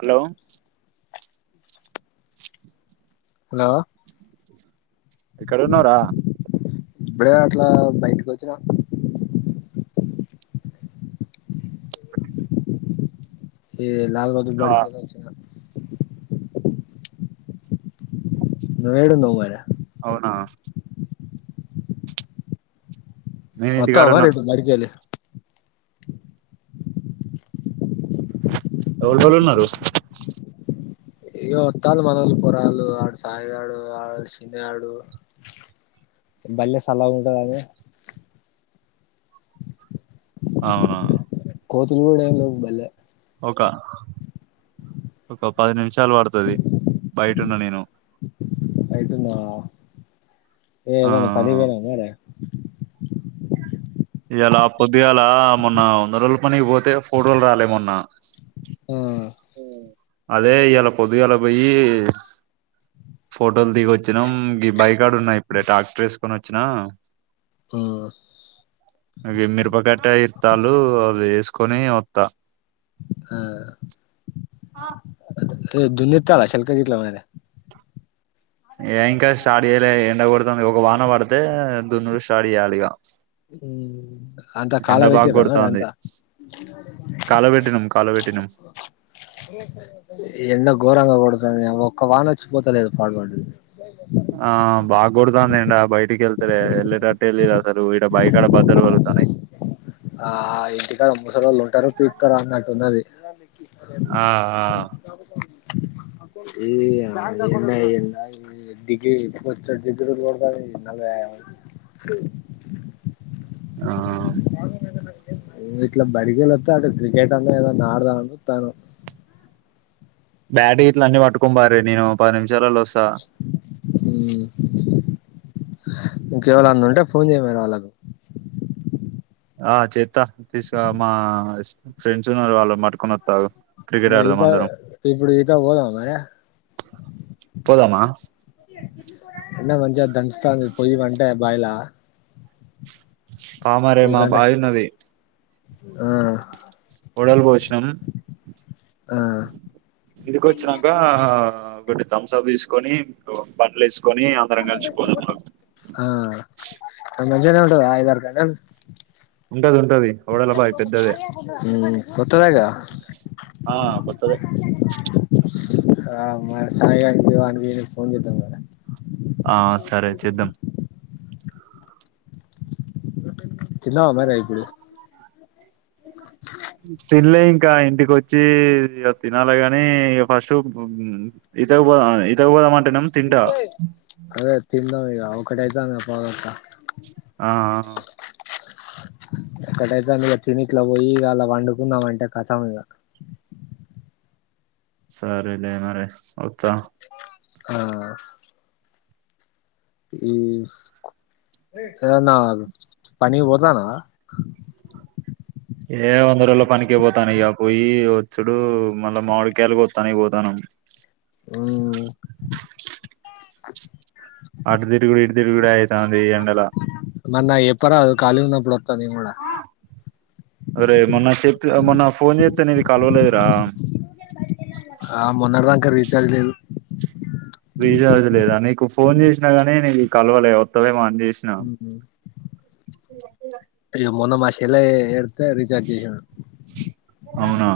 Hello hello అక్కడనూరా ఇప్పుడే అట్లా బయటికి వచ్చినా ఏ ల్ రోజ బడిగచ్చ ను ఏడు నవార అవునా నేను వత్త అ మ ఇంటికాడున్నా రెడ్ మడికాల ఎవ లే వ ఉన్నారు ఇగావత్తాలు మనలు పొరాళ్ళలు ఆడ సాయిగాడు ఆడ చిన్నగాడు బల్లేస్ అలా ఉంటాదని అవును కోతులు కూడాడ ఏ బల్ల ఒక పది చాల పడుతుది బయటన్న నేను ఆయితున్నా ఏ ఆ ఇదొ పనికి పోయినా అ ఇయ్యల ఓక ఎలాపో పొడుగల మొన్న వంద రలు మనకి పోతే ఫోటోలు రాలేమన్నా ఆ అదే ఇవాలా పొద్దుగా అలా పోయి ఫోటోలు దిగిొచ్చినాం బైకాడు ఉన్నా ఇప్పుడే ట్రాక్టర్ వేసుకొని వచ్చినా ఆ అగే మీరుపాకా బట్ట ఇతాలు అవి వేసుకొని వస్తా ద చలా శల్కాలా ఉ ఏ ఇంకా స్టార్ట్ చేయలే ఎండ కూర్త ఒక వాన పడితే దున్న స్టార్ట్ చేయాలి ఇక అంతా కాళ బాగా పెట్ద కొడుతుంది అంత కాలబెట్టినం కాలబెట్టినం ఎన్న గోరంగా పడుతుంది ఒక వాన వచ్చిపోతలేదు పాడు పడ్డది. ఆ బాగ్ గొడతాంది ఎండా బయటికి ఎళ్తలే యేళ్ళే టట్టే లేద్ అసలూ ఈడ బాయికాడ బద్దలు పగులుతానై. ఆ ఇంటికాడ ముసలోళ్ళు ఉంటరో పీక్తరో అన్నట్టు ఉన్నది. ఇ ఆ ఆ ఈ అవ్ ఎందా ఎండా డిగ్రీ బొచ్చెడు డిగ్రీలు ఉన్నది నలభై ఆరు. ఆ ఇట్లా బడి కెళ్ళి ఒత్తాంటె క్రికెట్ అన్నా ఏదన్నా ఆడదాం అని చూతాన్నాం బ్యాట్ గిట్ల అన్నీ పట్టుకోమ్ పార్రి నేను పది నిమిషాలలో వస్త్ స్తా ఇంకెవళన్న ఉంటే ఫోన్ చేయి మరి వాళ్ళకు. ఆ చేత్తా తీసుకురా మా ఫ్రెండ్స్ ఉన్నరు వాళ్ళనీ పట్టుకొని వత్తా ఆగు క్రికెట్ మరి ఆడదాం ఈత అందరం ఇప్పుడు ఈతక్ పోదామ మరీ, పోదామా ఎండ మంచిగ దంచు తాంది. పొయి పంటా బాయిలా పా మరి ఓ మా గంట బాయున్నది. ఆ ఒడల్ పోశినం. ఆ ఇంటికి వచ్చినాంకా ఒకటి థమ్స్ అప్ తీసుకొనీ. అవో బట్టల్ ఏస్ ఆ మంచిగనే ఉంటదా ఐదారు గంటల్ ఉంటది ఉంటది ఓడల బాయి పెద్దదే. మ్మ్ కొత్తదేగా ఆ కొత్తదే. ఆ మా సాయిగానికి వానికి వీనికి ఫోన్ చేద్దాం రా రా ఆ సరే చేద్దాం తిన్నావా మరే ఇపుడు తిన్లే ఇంకా ఇంటికి వచ్చీ ఇగ తినాలే గానీ ఇగ ఫస్ట్ ఈతక్ పోదాం ఈతకు పోదాం అం అదే తిందాం ఇగ ఒకటైతాంది గా పావుతక్వా ఆ ఒకటైతాందిగ తిని ఇట్ల పోయి ఇగ అల్ల పండుకున్నాం అంతే ఖతమ్ ఇగ సరే లే మరి వత్తా ఆ ఈ ఎ నాగ పని పోదానా ఏ వంద రలో పనినికిే పోతాను ఇక పోయి చుడు మళ్ళా మామిడికాయలుకి వస్తానికి పోతాను మ్మ్ అడ్దిి కూడా ఇదిిరుగు కూడా అవుతే ఉంది లా మ ఎపరా ఖాి ఉప్పుడు ని కూడా కూడా అరే మొన్న చెప్ మొన్న ఫోన్ చేస్తాను ఇది కలవలేదురా క్క రజల్ద విజజ లేదా నీకు ఫోన్ చేసినా గానీ నీ కలవలే వత్తలే మా హ అయ్యో మొన్న మాసలా ఎతే రీచార్జ్ చేస అవునా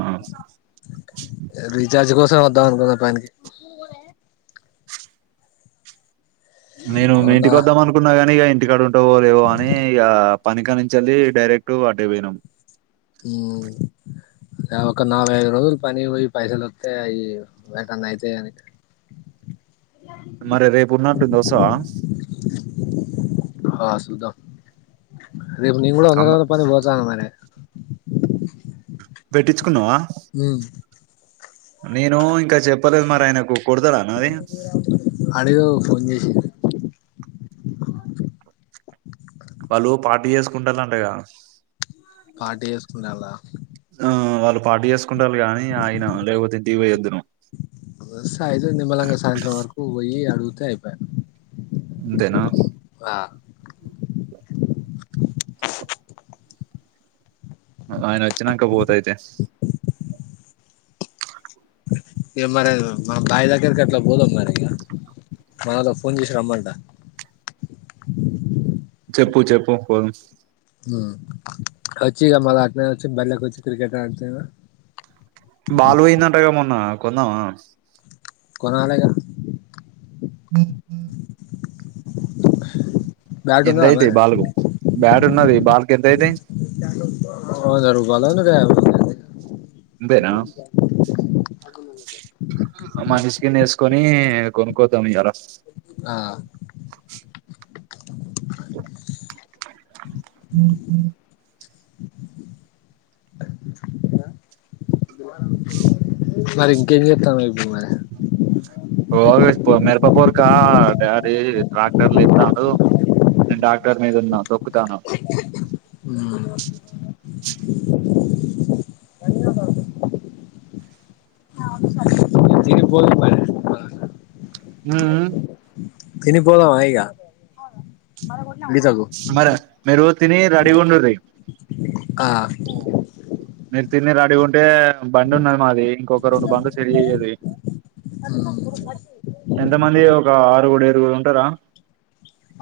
దానుకుంద పనికి నేను అవునా ఇంటికి వద్దాం అనుకున్నా కాగానీ ఇక [inaudible] ో లే ఏవో అ పనికానించిల్లి డైరెక్ట్ వాటే పోయినాం అ ఒక నభై ఐదు రోజులు పని పోయి పైసలుొస్తా అవి వేంటన్నా అయితాయి అని మరి రేపు ఉన్నట్ దోసా హా సధా అది కూడా అమ్మ వందంద పన్న పోా అ మార పెట్టించుకున్నావా హ నేను ఇంకా చెప్ప పల మారాజణ కుకుడధడానాది అడుగు ఫోన్ చేసి వాళ్ళు పార్టీ చేసుకుంటారు అంటేగా పటీ చేసుకుంటలా పార్టీఎస్ కుంటారు కానీ అయిన లేకపోతే దివ ఎద్దును వస్తే సేప అంతేనా ఆ అ ఆయన వచ్చాక పోతయితే ఇక మరి మన బావి దగ్గరికి అట్లా పోదాం మరి ఇక మనతో ఫోన్ చేసి రమ్మంట చెప్పు చెప్పు పోదు వచ్చిక మ ఆ వచ్చి బళకి వచ్చి క్రికెట్ ఆడితే కొందం కొన్నలి ఇగా [unintelligible] బ్యాట్ ఉందా ఎంతయితే మరి బాలకు బ్యాట్ ఉన్నది బాలకి ఎంతయిత వంద [unintelligible] అంతేనా మనిషికి ఇంత వేసుకొని కొనుక్కొని వస్తాం ఇవాళ ఆ [unintelligible] [unintelligible] [unintelligible] మరి ఇంకేం చెప్తాం [unintelligible] మేరపపోరుక డాడీ ట్రాక్టర్లు ఇస్తాను నేను ట్రాక్టర్ మీద ఉన్నాను తొక్కుతాను ఆ [unintelligible] తిని పొదువు మరి హ తిని పోదవా ఇగా మరి మేరువు తిని రెడీ గా ఉండురీ ఆ మీరు తిని రెడీ గా ఉంటే బండి ఉన్నది మాది ఇంకొక రెండు బం సరి అయ్యేది ఎంతమంది ఒక ఆరు కూడా ఉంటారా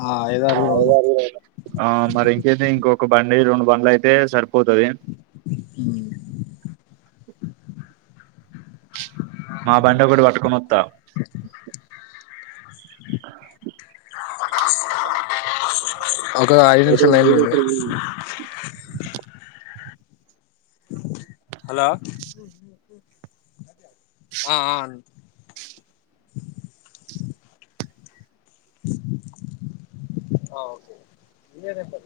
ఆ ఏదో అడుగుదాం ఆ మరి ఇంకైతే ఇంకొక ఒక బండి రెండు బండ్లు అయితే సరిపోతాది అ మా బండి ఒకటి పట్టుకని వస్తా [unintelligible] ఒక ఐదు నిమిషాలు లైన్ ఉండండి హలో ఆ అవును ఓకే [unintelligible]